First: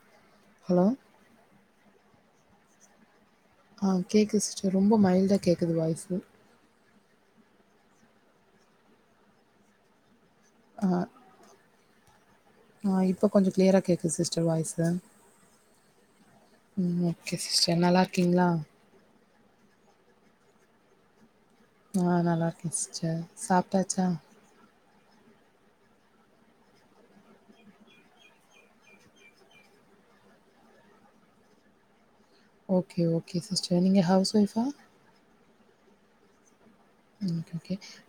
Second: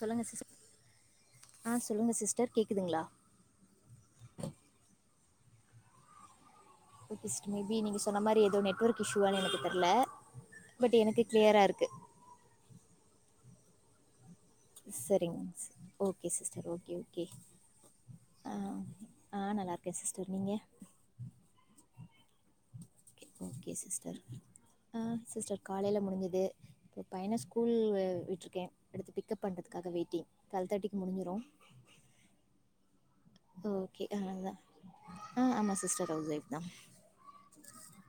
சொல்லுங்க sister hello ஆஹ் சொல்லுங்க சிஸ்டர் கேட்குதுங்களா ஆஹ் கேட்குது சிஸ்டர் ரொம்ப மைல்டா கேட்குது வாய்ஸு மே பி நீங்க சொன்ன மாதிரி ஏதோ நெட்வர்க் இஷுவானு எனக்கு தெரியல ஆ பட் எனக்கு கிளியரா இருக்கு ஆ இப்போ கொஞ்சம் கிளியரா கேட்குது சிஸ்டர் வாய்ஸு சரிங்க ஓகே சிஸ்டர் ஓகே ம் ஓகே சிஸ்டர் நல்லா இருக்கீங்களா ஆ ஆ நல்லருக்கேன் சிஸ்டர் சொன்னீங்க ஆஹ் நல்லாருக்கு சாப்பிட்டாச்சா ஆஹ்சிஸ்டர் காலையில முடிஞ்சுது இப்போ பையன ஸ்கூல் விட்டுருக்கேன் அடுத்து பிக்கப் பண்ணுறதுக்காக வெயிட்டிங் டுவெல் தேர்ட்டிக்கு முடிஞ்சிடும் ஓகே ஓகே சிஸ்டர் நீங்க ஓகே ஹவுஸ் அதனால தான் ஒய்ஃபா ஆ ஆமாம் சிஸ்டர் ஹவுஸ் ஒய்ஃப் தான்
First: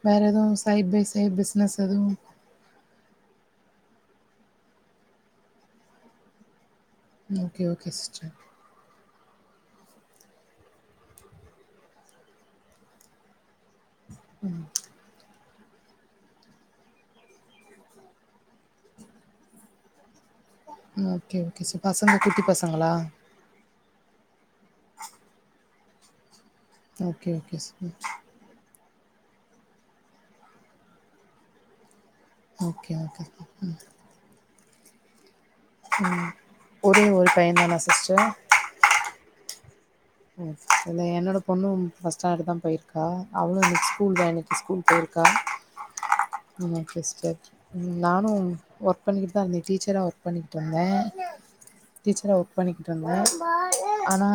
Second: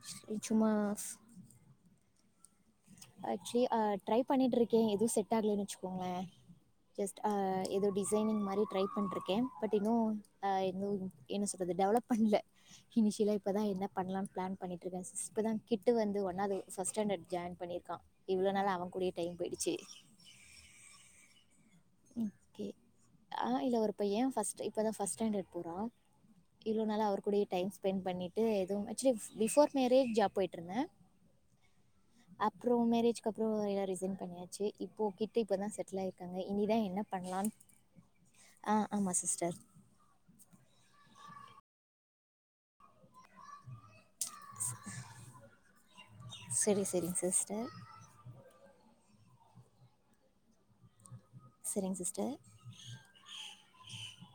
வேற எதவும் சும்மா சைட் பை சைட் பிசினஸ் எதுவும் ஆக்சுவலி ட்ரை பண்ணிட்டு இருக்கேன் எதுவும் செட் ஆகலன்னு வச்சுக்கோங்களேன் ஜஸ்ட் ஓகே அஹ் ஓகே ஏதோ சிஸ்டர் டிசைனிங் மாதிரி ட்ரை பண்ணிட்டுருக்கேன் பட் இன்னும் ஹ் என்ன சொல்றது டெவலப் பண்ணல இனிஷியலா இப்ப தான் என்ன பண்ணலாம்னு ப்ளான் பண்ணிட்டுருக்கேன் சிஸ்டர் இப்ப தான் கிட்டு வந்து ஒன்னாவது ஃபர்ஸ்ட் ஸ்டாண்டர்ட் ஜாயின் பண்ணியிருக்கு இருக்கான் இவ்வளோ நாளா அவன் கூடியே டைம் போயிடுச்சு உம் ஓகே கிட்ஸ் பசங்க குட்டி ஓகே பசங்களா இப்பதான் ஃபஸ்ட் ஸ்டாண்டர்ட் போறான் இவ்ளோ நாளா அவரு ஓகே கூடைய ஓகே டைம் ஸ்பெண்ட் சிஸ் பண்ணிட்டு எதுவுமே ஆக்சுவலி பிஃபோர் மேரேஜ் ஜாப் போய்ட்டுருந்தேன் அப்புறம் ஓகே ஓகே மேரேஜ்கப்புறம் எல்லாம் ரிசைன் பண்ணியாச்சு ச இப்போ கே இப்பதான் செட்டில் ஆயிஸ ம் இருக்காங்க என்ன ஒரே ஒரு பண்ணலாம் பையன் தானா சிஸ்டர் ஆஹ் ஆமா சிஸ்டர் இல்ல என்னோட பொண்ணும் பர்ஸ்ட் ஸ்டாண்டர்ட் தான் போயிருக்கா அவளும் ஸ்கூல் ஜாயன் இன்னைக்கு ஸ்கூல் போயிருக்கா செரி செரிங் பஸட் சிஸ்டர் நானும் ஒர்க் பண்ணிட்டு அங்க டீச்சராக ஒர்க் பண்ணிட்டுந்தேன் செரிங் சிஸ்டர் டீச்சரா ஒர்க் பண்ணிக்கிட்டு இருந்தேன் ஆனா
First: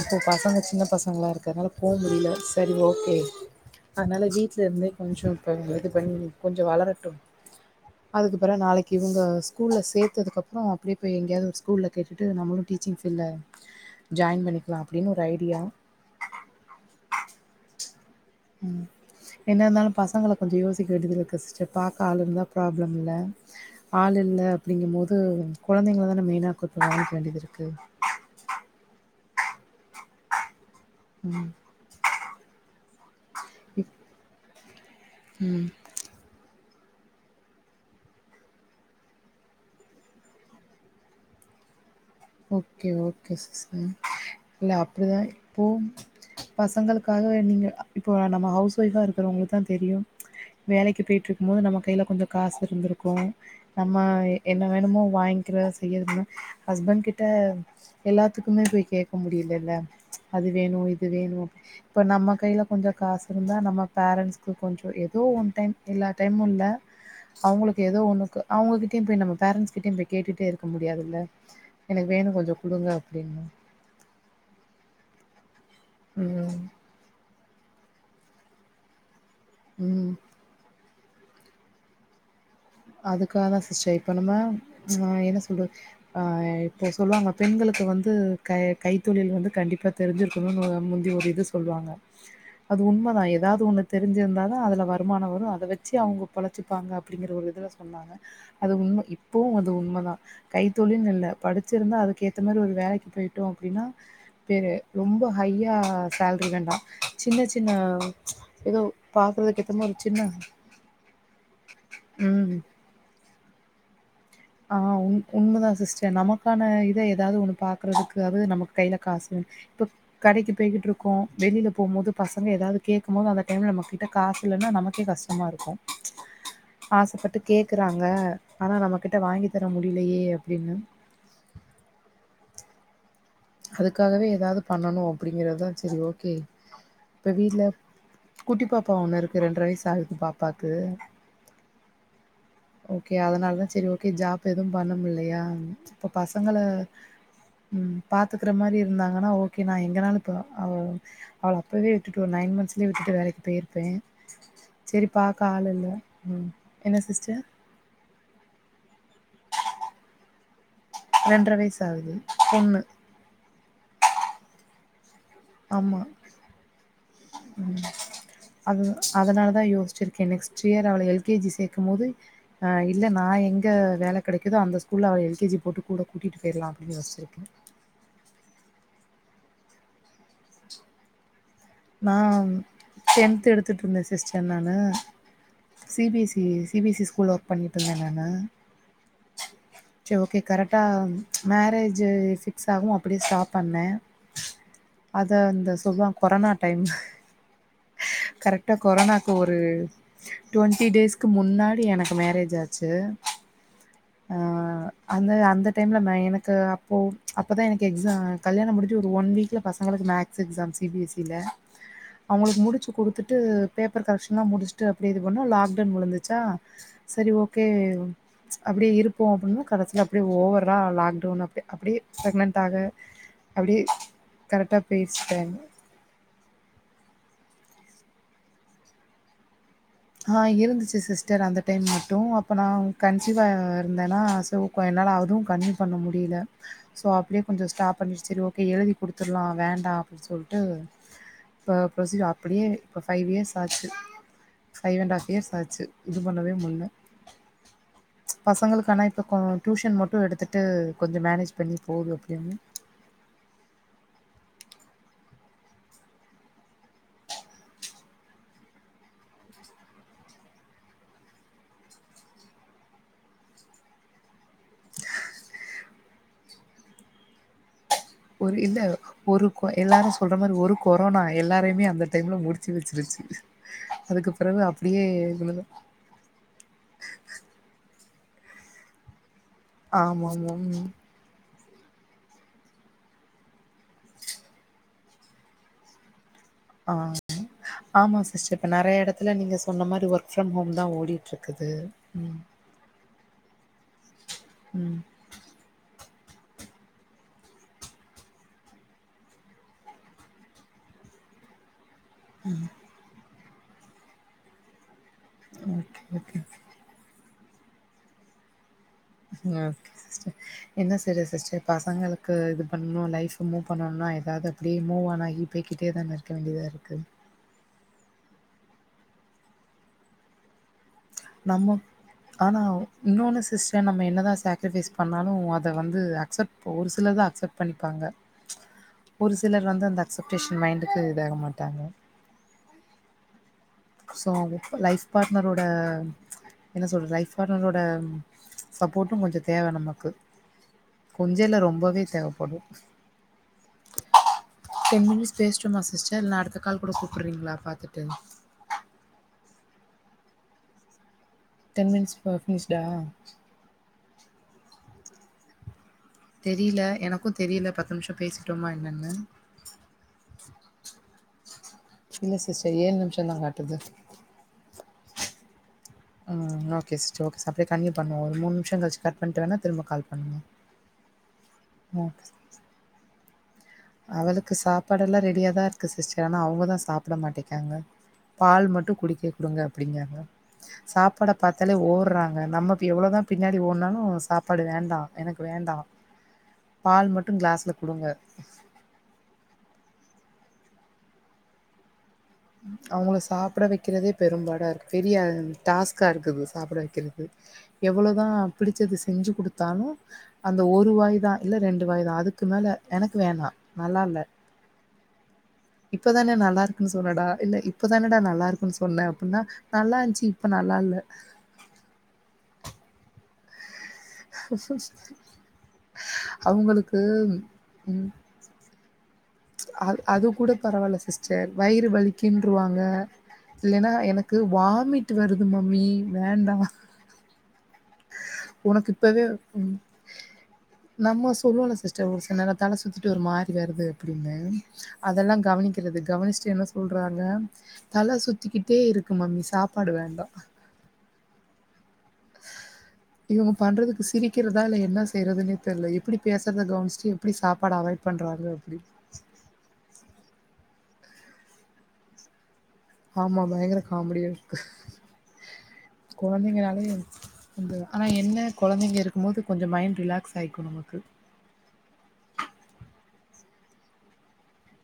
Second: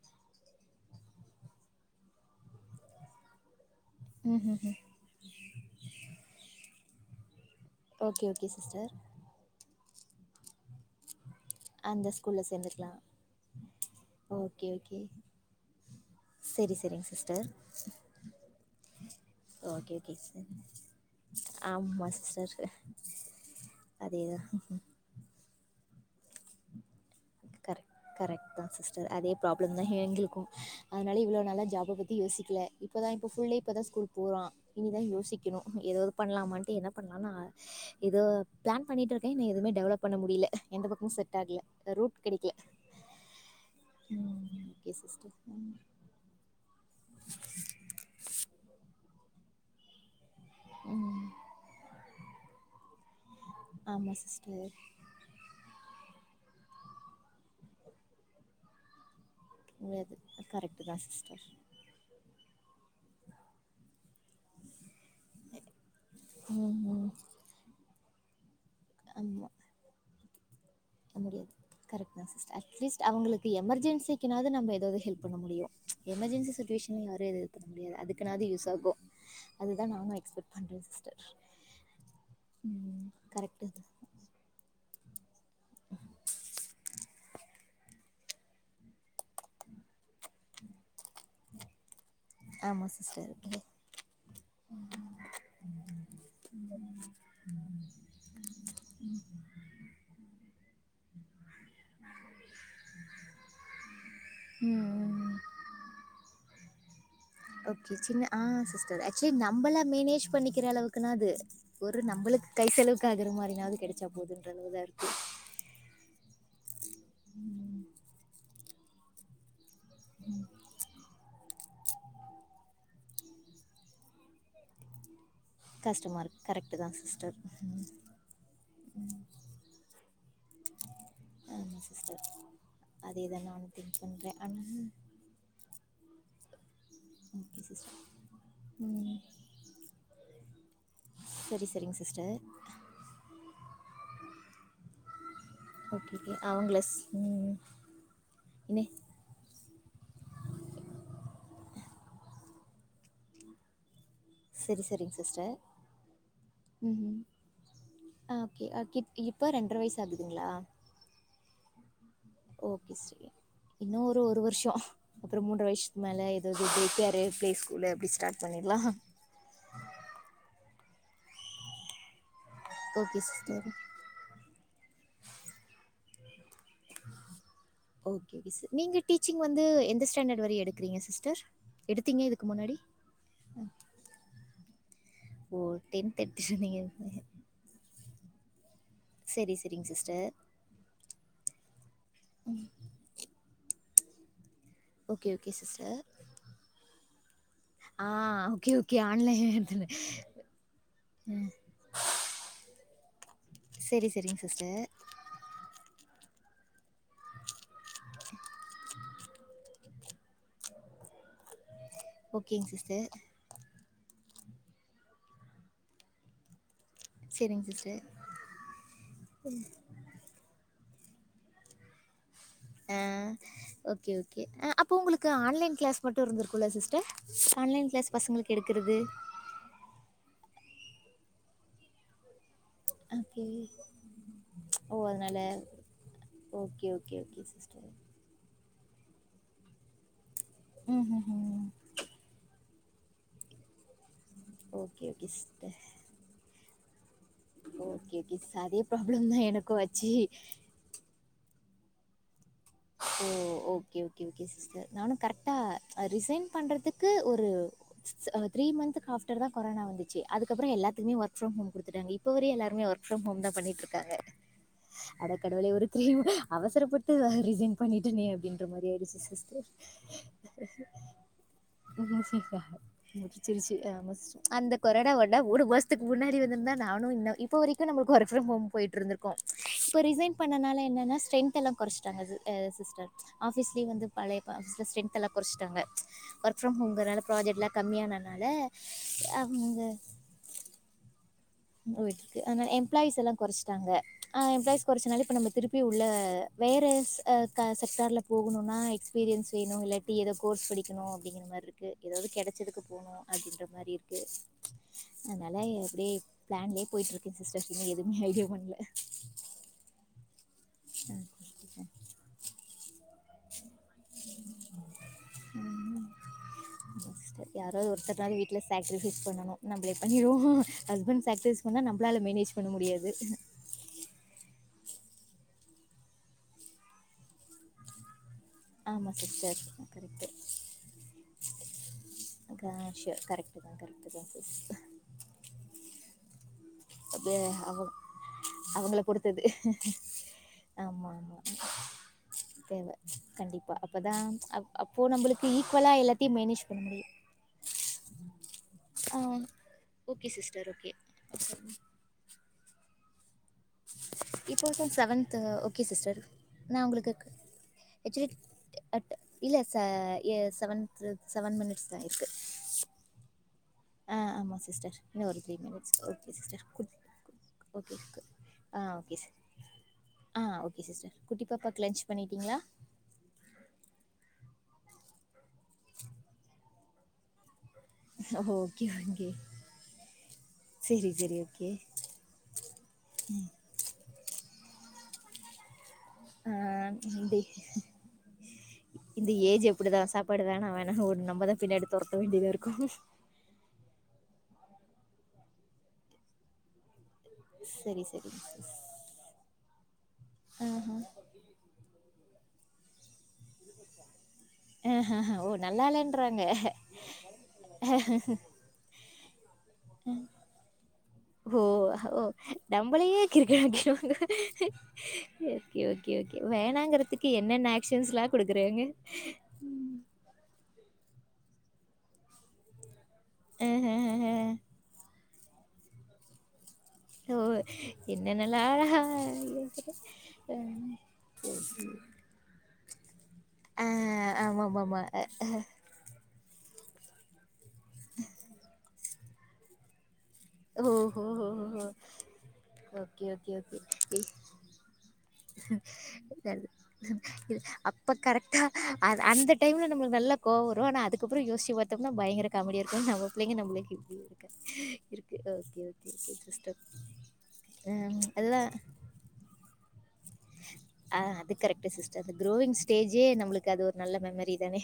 இப்போ பசங்க சின்ன பசங்களாம் இருக்கனால போக முடியல சரி ஓகே அதனால ம் ம் வீட்ல ம் இருந்தே கொஞ்சம் இப்போ இது பண்ணி கொஞ்சம் வளரட் ஓகே ஓகே அதுக்குப்புறம் சிஸ்டர் நாளைக்கு இவங்க ஸ்கூல்ல சேர்த்ததுக்கப்புறம் அப்படியே போய் எங்கேயாவது ஸ்கூல்ல அந்த கேட்டுட்டு ஸ்கூல்ல நம்மளும் சேந்துக்லா டீச்சிங் ஃபீல்டுல ஓகே ஓகே சரி சரிங்க சிஸ்டர் ம் என்ன ஓகே இருந்தாலும் ஓகே சிஸ் பசங்களை கொஞ்சம் யோசிக்க வேண்டியது இருக்கு சிஸ்டர் பார்க்க ஆமா ஆள் இருந்தா சிஸ்டர் ப்ராப்ளம் இல்லை ஆள் இல்லை அதேதா அப்படிங்கும் போது குழந்தைங்கள தான மெியினா கூட் கரெக்ட் கரெக்ட் தான் சிஸ்டர் அதே ப்ராப்ளம் தான் எங்களுக்கும் அதனால இவ்ளோ ம். நல்ல ஜாப் பத்தி யோசிக்கல இப்பதான் இப்ப ஃபுல் டே இப்பதான் இப் ஸ்கூல் போறான் இனிதான் ம். யோசிக்கணும் ஏதாவது பண்ணலாமான்னு என்ன பண்ணலாம்னு பிளான் பண்ணிட்டு இருக்கேன் எதுவுமே டெவலப் பண்ண முடிய எந்த பக்கமும் செட் ஆகல ரூட் கிடைக்கல ஓகே ஓகே சிஸ் ம் இல்ல ஓகே அப்படிதான் சிஸ்டர் இப்போ ம் பசங்களுக்காக வேன்டிங்க இப்போ நம்ம ஹவுஜக்ஷஸ் வைஃப் பா இருக் வங்களுக்கு தான் தெரியும் வேலைக்கு ம் போயிட்டு இருக்கும் போது நம்ம கையில கொஞ்சம் காசு இருந்திருக்கும் நம்ம ஆமாம் என்ன சிஸ்டர் வேணுமோ வாங்கிக்கிறத செய்யறதுன்னா ஹஸ்பண்ட் கிட் ட் எல்லாத்துக்குமே போய் கேட்க முடியலல்ல ல அது கரெக்டு வேணும் தான் இது சிஸ்டர் வேணும் இப்ப நம்ம கையில கொஞ்சம் காசு இருந்தா நம்ம பேரண்டட்ஸ்க்கு கொஞ்சம் ஏதோ ஒ டைம் இல்லா டைமுும் இல்ல ம் ம் அவங்களுக்கு ஏதோ ஒண்ணு அவங்ககிட்டய் நம ஆமாம் பேரண்டஸ்்கிட்டய போய் கேட்டுட்டே இரு க்க முடியாதுல்ல கரெக எனக்கு வேணும் கொஞ்சோ தான் குடுங்க அப்டின்னே. அட்லீஸ்ங்களுக்கு எமர்ஜென்சிாவ நம் ஏதாவதுஹெல்ப் பண்ண முடியும் எமர்ஜென்சி ம். சுச்சுவேஷன்யேதுது ப முடியாது அதுக்குனாவது யூஸ் ஆகும் அதுதான் ம். நானும் எக்ஸ்பெக்ட் பண்றது அதுக்காக தான் கரெக்டு சிஸ்டர் இப்ப நும என்ன சொல்வ இப்போ சொல்லுவாங்க பெண்களுக்கு வந்து க கைத்தொழில் வந்து கண்டிப்பாக தெரிஞ்சிருக்கணும்ன்னு முந்தி ஒரு இது சொல்லுவாங்க அது ஆமாம் சிஸ்டர் உண்மைதான் ஓகே ஏதாவது ஒண்ணு தெரிஞ்சிருந்தாாதான் அதுல வருமானம் வரும் அதை வச்சு அவங்க பழச்சிப்பாங்க அப்படிங்கிற ஒரு இதுல சொன்னாங்க அது உண்மை இப்பவும் அது உண்மைதான் கைத்தொழில் நல்ல படிச்சிருந்தா அதுக்கேத்த மாரி ஒரு வேலைக்கு போய்ட்டோ அப்டின்னா பே ரொம்ப ஹையா சேல்ரி வேண்டா சின்ன சின்ன ஒகே சின்ன ஆஹ் ஏதோ சிஸ்டர் ஆக்சுவலி பாக்குறதுக்கு ஏத்த நம்பள மாரி ஒரு மேனேஜ் சின்ன பண்ணிக்கிற அளவுக்குன்னாது ஒரு நம்மளுக்கு கை செலவு க்கு ஆகுற மாரி நாது கெட ஆஹ் உண் உண்மதா சிஸ்டர் நம க்கான இ து ஏதாவது ஒண்ணு பாக்குறதுக்கு ஆது நமக்கு கைல காசு வேணு இப்ப கடைக்கு போய்குட்டு இருக்கோ வெளியில போம்போது பசங்க ஏதாவது கேக்கும்போது அந்த டைம்ல நம்மகிட்ட காசு இல்லனா நமக்கே கஷ் டமா இருக்கு கஷ்டமாக இருக்குது கரெக்டு தான் சிஸ்டர் ஆசப்பட்டு கேக்குறாங்க ஆனா நமக் கிட்ட வாங்கி தர முடியலயே அப்டின்னு ஆமாம் சிஸ்டர் அதே தான் நானும் திங்க் அதுக்காகவே பண்ணுறேன் ஏதாவது ஆனால் பண்ணணு அப்டிங்கறதா சரி ஓ ஓகே இப்ப ஓகே வீட்டுல குட்டி பாப்பா சிஸ்டர் ஒண்ணு இருக்கு ரெண்டர வயசு ஆகுது பாப்பாக்கு சரி சரிங்க சிஸ்டர் ஓகே அதனாலதா செரி ஓகே ஜாப் எதுவு பண்ண முடிலயே ம் இப்ப ஓகே ஓகே பசங்கள அவங்கள ஸ்- ம் பாத்துக்கற மாரி இனி இருந்தாங்கன்னா ஓகே நா எங்கனாலு இப்ப அவ்ளோ அவளோ அப்பவே விட்டுட்டு ஒரு நைன் மந்த்ஸ்லயே விட்டுட்டு வேலைக்கு போயிருப்ப சரி செரி சரிங்க பாக்க சிஸ்டர் ஆள் இல்ல உம் என்ன சிஸ்டர் அஹ் ஓகே ஒகே இப்போ ரெண்டர வயசு ஆகுதுங்களா ரெண்டர வயசு ஆவுது ஓகே ஸ்ரி இன்னோரு ஒரு வருஷா அப்ரோ மூன்ற ஆமா வயசத்துக்கு மேல ஏதாது டே கேரு பிலே ஸ்கூலு அப்டி ஸ்டார்ட் பண்ணிட்லா அது அதனாலதா யோசிச்சிருக்கே நெக்ஸ்ட் இயர் அவள எல் கே ஜி சேக்கும் போது ஆஹ் இல்ல ஓகே நா சிஸ்டர் எங்க வேல கெடைக்குதோ அந்த ஸ்கூல்ல அவ எல் கே ஜி போட்டு கூட கூட்டிட்டு போயிரலா அப்டினு யோச்சிருக்க நீங்க டீச்சிங் வந்து எந்த ஸ்டாண்டர்ட் வரையு எடுக்கிறீங்க சிஸ்டர் நா எடுத்தீங்க இதுக்கு முன்னாடி டென்து எடுத்திட்டுருந்த சிஸ்டர் நானு ஓ சி tenth B S E C எடுத்துருந்தீங்க B S C school work பண்ணிட்டுருந்தே நா நா சரி சரிங்க சரி சிஸ்டர் ஓகே கரெக்டா மேரேஜ் ஃபிக்ஸ் ஆகவோ அப்டியே ஸ்டாப் பண்ண அத ஓகே ஓகே அந்த சிஸ்டர் சுகோ கொரநாட் ஆ ஓகே கரெக்டா ஓகே கொரோனாக்கு ஒரு ஆன்லைன் டுவெண்ட்டி டேஸ்க்கு முன்னாடி எனக்கு மேரேஜ் ஆச் ச்சு சரி, ஆ சரிங்க சிஸ்டர். அந்த அந்த டைம்ல மேக் எனக்கு அப்போ அப்போதா எனக்கு எக்ஸா கல்யாணம் முடிஞ்சு ஒரு ஒன் வீக்ல பசங்களுக்கு maths exam C B S C ல அவுங்களுக்கு ஓகேங்க முடிச்சி சிஸ்டர். குடுத்துட்டு பேப்பர் கரெக்ஷன்லா முடிச்சிட்டு அப்டியே இது பண்ணா லாக்டவுன் உழுந்துச்சா சரி ஓகே சரிங்க சிஸ்டர். அப்டியே இருப்போ அப்டின்னா கடசில அப்டியே ஓவரா லாக் டவுன் அப்டி அப்டே ப்ரெக்னெண் ம் ஓகே ஓகே அ கரெக்டா அப்போ போயிருச்சு உங்களுக்கு டைம் ஆன்லைன் க்ளாஸ் மட்டு இருந்திரு குல்ல சிஸ்டர் ஆன்லைன் க்ளாஸ் பசங்களுக்கு எடுக்குறது ஆ இருந்துச்சு சிஸ்டர் அந்த டைம் மட்டு அப் ப நா கன்சிவா ஓகே. இருந்தேனா சோ ஓ! என்னால அதனால அதுவு கண்ட்டினியூ பண்ண முடியில ஓகே, ஸோ ஓகே, ஓகே அப்டியே கொஞ்சொ சிஸ்டர். ஸ்டாப் பண்ணி சேரி ஓகே எழுதி குடுத்தற்லா வேண்டா அப்டின் சொல் ட்டு ம்ஹ்ஹ்ம். ப ப்ரொசீஜர் அப்டியே இப்போ ஃபைவ் இயர்ஸ் ஆச்சு ஃபைவ் ஓகே, அண்டாஃப் ஓகே இயர்ஸ் சிஸ்டர். ஆச்சு இது பண்ணவே முல்ல ஓகே, ஓகே சிஸ்டர். அதே பசங்களுக்கானா இப்ப ப்ராப்ளம் கோ தான் எனக்கும் ட்யூஷன் ஆச்சு. மட்டு எடுத்துட்டு கொஞ்சோ மேனேஜ் பண்ணி போகு அப்டியேன் ஓ ஓகே ஓகே ஓகே சிஸ்டர் நானு கரெக்ட்டா அ ரிசைன் பண்றத்துக்கு ஒரு ஸ் த்ரீ மந்துக் ஆஃப்டர்தா கொரோனா வந்துச்சு அதுக்கப்பறோ எல்லாத்துக்குமே ஒர்க் ஃப்ரம் ஹோம் குடுத்துட்டாங்க இப்ப வர எல்லாருமே ஒர்க் ஃப்ரம் ஹோம்தா பண்ணிட்ருக்காங்க அட கடவுளே ஒரு த்ரீ ம அவசரப்பட்டு வ ரிசைன் பண்ணிட்டனே ஒரு அப்டின்ற இல்ல மாரி ஆய்டுச்சு ஒரு சிஸ்டர் கொ எல்லாரும் சொல்ற மாரி ஒரு கொரோனா எல்லாரையுமே அந்த டைம்ல முடிச்சு வச்சிருச்சு முடிச்சிருச்சு ஆமா அதுக்கு சிஸ்டர் பிறகு அந்த அப்டியே கொரோனா ஒன்ன மூனு மாசத்துக்கு முன்னாடி வந்திருந்தா நானு இன் இப்ப வரைக்கு நம் ஒர்க் ஃப்ரம் ஹோம் போய்ட்ருந்த்ரு க்கு இப்ப ஆமா ரிசைன் ஆமா பண்ணனால ம் என்னன்னா ஸ்ட்ரென் தெல்லா கொறச்சுட்டாங்க ஸ் எ சிஸ்டர் ஆஃபீஸ்லய வந்து பழைய ப ஆஃபீஸ்ல ஸ்ட்ரென்த்தெல்லா கொறச்சிட்டாங்க ஒர் ஆ ஆமா சிஸ்டர் இப்ப நறையா எடத்துல நீங்க சொன்ன மாரி ஒர்க் ஃப்ரம் ஹோம் தா ஓடி போயிட்ருக்கு ஆன எம்ப்ளாயீஸ் எல்லா கொறச்சுட்டாங்க ஆ எம்ப்ளாயீஸ் ம் கொறச்சனால இப்போ நம்ம திருப்பி உள்ள ல வேற ஸ் க செக்டார்ல போகணுனா எக்ஸ்பீரியன்ஸ் வேணு இல்லாட்டி ஏதோ கோர்ஸ் படிக்கணு அப்டிங்கிற மாரி இருக் கு ஏதாவ்து கெடச்சதுக்கு போணு அப்டின்ற மாரி இருக்கு ஓகே ஓகே போயிட் இருக்குங் சிஸ்டர் இன்னு எதுமே ஐடியா பண்ல ஓகே சிஸ்டர் என்ன செய்ரது சிஸ்டர் பசங்களுக்கு இது பண்ணு லைப் [unintelligible] பண்ணோன்னா ஏதாது அப்டியே மூவ்வான் ஆகி போய்கிட்டே தான இருக்க வேண்டியதா இருக்கு அதாது ஒருத்தர்னாது வீட்ல சாக்ரிஃபைஸ் பண்ணணு நம்ளே பண்ணிருவோ ஹஸ்பண்ட் சாக்ரிஃபைஸ் நம்ம பண்ணா நம்பளால மேனேஜ் ஆனா பண்ண முடியாது. இன்னொன்னு சிஸ்டர் நம்ம என்னதா சேக்ரிபைஸ் பண்ணாலு அத வந்து அக்சப்ட் ஒரு சிலர் தா அக்சப்ட் ண்ணிப்பாங்க ச் ஆமா ஒரு சிஸ்டர் சிலர் வந்து அந்த கரெக்ட்டு. அக்சப்டேஷன் மைண்டுக்கு இதாக மாட்டாங்க க ஷூர் கரெக்ட்டு தான் கரெக்ட்டு தான் சோ சிஸ். லைஃப் பார்ட்னரோட என்ன சொல்ற லைஃப் அப்டியே பார்ட்னரோட அவ அவங்கள சப்போர்ட்டு கொஞ்சோ பொறுத்தது தேவ நமக்கு ஆமா ஆமா கொஞ்சோ இல்ல ரொம்பவே தேவப்படு தேவ கண்டிப்பா அப்பதா அப் அப்போ டென் மினிட்ஸ் நம்மளுக்கு பேசிட்டோமா ஈக்குவலா சிஸ்டர் எல்லாத்தையு இல்ல அடுத்த மேனேஜ் பண்ண கால் கூட முடியு கூப்பிட்றீங்களா பாத்துட்டு ஆ ஓகே சிஸ்டர் ஓகே டென்மினிட்ஸ் ப பேஸ் ரா இப்போதா செவன்த் ஓகே சிஸ்டர் நா தெரில உங்களுக்கு எனக்கு தெரில பத்து நிமிஷோ ஹெச்டி பேசிட்டோமா அட என்னன்னு இல்ல ச ஏ செவன்து செவன் மினிட்ஸ் இல்ல சி்ஸடர் ஏழு நிமிஷோ தா காட் ஆஹ் ஆமா சிஸ்டர் இன்ன ஒரு த்ரீ மினிட் உம் ஓகே சிஸ்டர் ஓகே சார் அப்படியே கண்டியூ ஓகே பண்ணுவோம் ஒரு மூணு நிமிஷம் ஆ கழிச்சு ஓகே கட் சிஸ் பண்ணிட்டு வேணா திரும்ப கால் ஆ பண்னுவோம் ஓகே சிஸ்டர் குட்டி பாப்பாக்கு லன்ச் ஓகே பண்ணிட்டீங்களா அவளுக்கு சாப்பாடு எல்லாம் ரெடியாதான் இருக்கு சிஸ்டர் ஆனா அவங்கதான் சாப்பிட மாட்டேங் ஆங்க பால் ஓகே மட்டு ஓகே குடிக்க குடுங்க அப்பிடிங்குறாங்க சரி சாப்பாட சரி ஓகே பாத்தாலே ஓடுறாங்க நம்ம எவ்வளவுதான் பின்னாடி ஓடுனாலும் சாப்ப சாப்பாடு வேண்டாம் எனக்கு வேண்டாம் ஆ பால் மட்டு இந்த கிளாஸ்ல குடுங்க இந்த ஏஜ் அப்படிதான் சாப்பாடு வேணாம் வேணானு ஓடும் நம்மதான் பின்னாடி தொரத் அவங்கள சாப்பிட வை வைக்கிறதே பெரும்பாடாக இருக்குது பெரிய டாஸ்க்காக இருக்குது சாப்பிட வைக்கிறது சரி சரிங்க எவ்வளவுதான் சிஸ் பிடிச்சது செஞ்சு குடுத்தாலு அந்த ஆஹ ஒரு வாய் தான் இல்ல ரெண்டு வாய் தான் அதுக்கு க்கு மேல எனக்கு வேணாம் நல்லா இல்லை ஆஹஹ ஓ இப்பதானே நல்லாலன்றாங்க நல்லா இருக்குன்னு சொன்னடா இல்ல இப்ப தானேடா நல்லா இருக்குன்னு சொன்ன ன்ன நல்லா இருந்துச்சு இப்ப நல்லா இல்ல ஓ ஓ நம்மளையே கிறுக்கன் ஆகிடுவாங்க ஓகே ஓகே ஓகே அவங்களுக்கு வேணாங்கிறதுக்கு என்னென்ன ம் ஆக்ஷன்ஸ்லாம் குடுக்குறாங்க செரி வயிறு வலிக்கின்ருவாங்க இல்லேன்னா ஆஹஹஹ எனக்கு வாமிட்டு வருது மம்மி வேண்டா ஓ என்னென்னலா உனக்கு இப்பவே ம் நம்ம சொல்லுவோல சிஸ்டர் ஒரு சில நேரோ தல சுத்திட்டு ஒரு மாரி வருது ஆ அப்டின்னு ஆமாமாமா அதெல்லா கவனிக்கிறது கவனிச்சிட்டு என்ன சொல்றாங்க தல சுத்திக்கிட்டே இருக்கு மம்மி சாப்பாடு வேண்டா ஓ ஹோ ஓகே இவங்க ஓகே ஓகே பண்றதுக்கு சிரிக்கிறதா இல்ல என்ன செய்றதுன்னே தெர்ல. எப்டி இல்ல பேசுறத கவனிச்சுட்டு எப்டி சாப்பாட அவாய்ட் அப்ப பண்றாங்க கரெக்ட்டா அப்டி. அந்த டைம்ல நமளுக்கு நல்ல கோவோ வரு புறோ நா அதுக்கப்றோ‌ யோஸ்ச்சி பாத்தோம்னா பயங்கர காமெடியாருக்கோ நம்ம ஆமா பிள்ளைங்க பயங்கர நம்மளுக்கு எப்டி காமெடியா இருக்க இருக்கு. இருக் கொழந்தைங்கனாலே அந்த ஆனா என்ன கொழந்தைங்க இருக்கும்போது கொஞ்சம் மைண்ட்ரி ல்லாக்ஸ் அஹ் அது கரெக்ட்டு சிஸ் டர் அந்த குரோயிங் ஸ்டேஜே நம்மளுக்கு அது ஒரு நல்ல மெமரி தானே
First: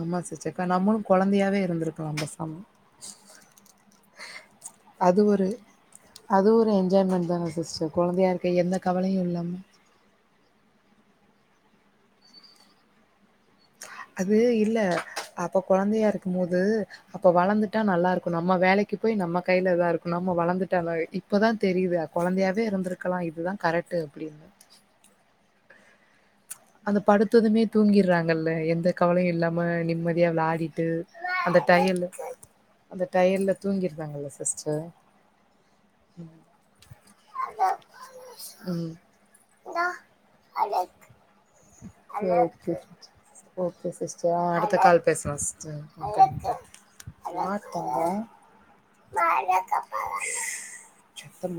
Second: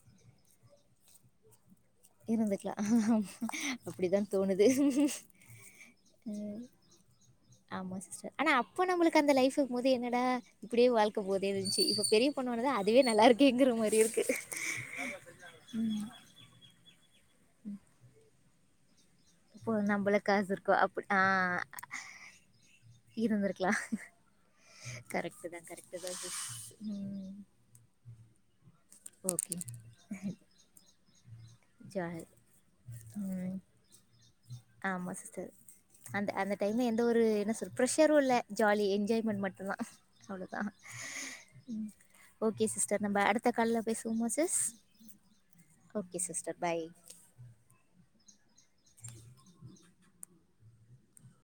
ஆமா சிஸ்டர் கா நம்மளு கொழந்தையாவே இருந்திருக் இருந்துக்கலா அப்டித்தா தோணுது அது ஒரு அது ஒரு என்ஜாய்மெண்ட் தான ஆமா கொழந்தையா சிஸ்டர் ஆனா இருக்க எந்த அப்ப நம்மளுக்கு கவலையும் அந்த இல்லாம. லைஃப்பு இருக்கும் போதே என்னடா இப்டியே வாழ்க் க போதே இருந்ச்சி இப்ப பெரிய பொண்ணோனதா அதுவே நல்லாருக்கேங்குற மா அது இல்ல அப்ப கொழந்தையாருக்கும் போது அப்ப வளந்துட்டா நல்லாருக் நம்ம வேலைக்கி போய் நம்ம இப்போ கையில எதா நம்மள இருக்குனுனு நம்ம காசு இருக்கோ வளந்துட்டா அவ அப் இப்பதா ஆ தெரிய்து கொழந்தையாவே இருந்திருக்கலா இதுதா இருந்திருக்கலா கரட்டு அப்டின்னு கரெக்டுதா அத படுத்ததுமே தூங்கிட்றாங்கல்ல எந்த கவலயு ஓகே இல்லாம நிம்மதியா வெளாடிட்டு ஜ டயர்ல ம் தூங்கிடுறாங்கல்ல சிஸ்டர். ஆமா சிஸ்டர் அந்த அந்த டைம்ல எந்த ஒரு என்ன சொல் ப்ரஷருல்ல ஜாலி ம். என்ஜாய்மெண்ட் மட்டுந்தா அவ்ளோதா ஓகே சிஸ்டர் நம்ம அடுத்த கால்ல ஓகே பேசுவோமா சிஸ்டர் அஹ் சிஸ் அடுத்த கால் பேசலா சிஸ்டர் ஓகே அஹ் சிஸ்டர் பாய் [unintelligible] த்தங்க [unintelligible]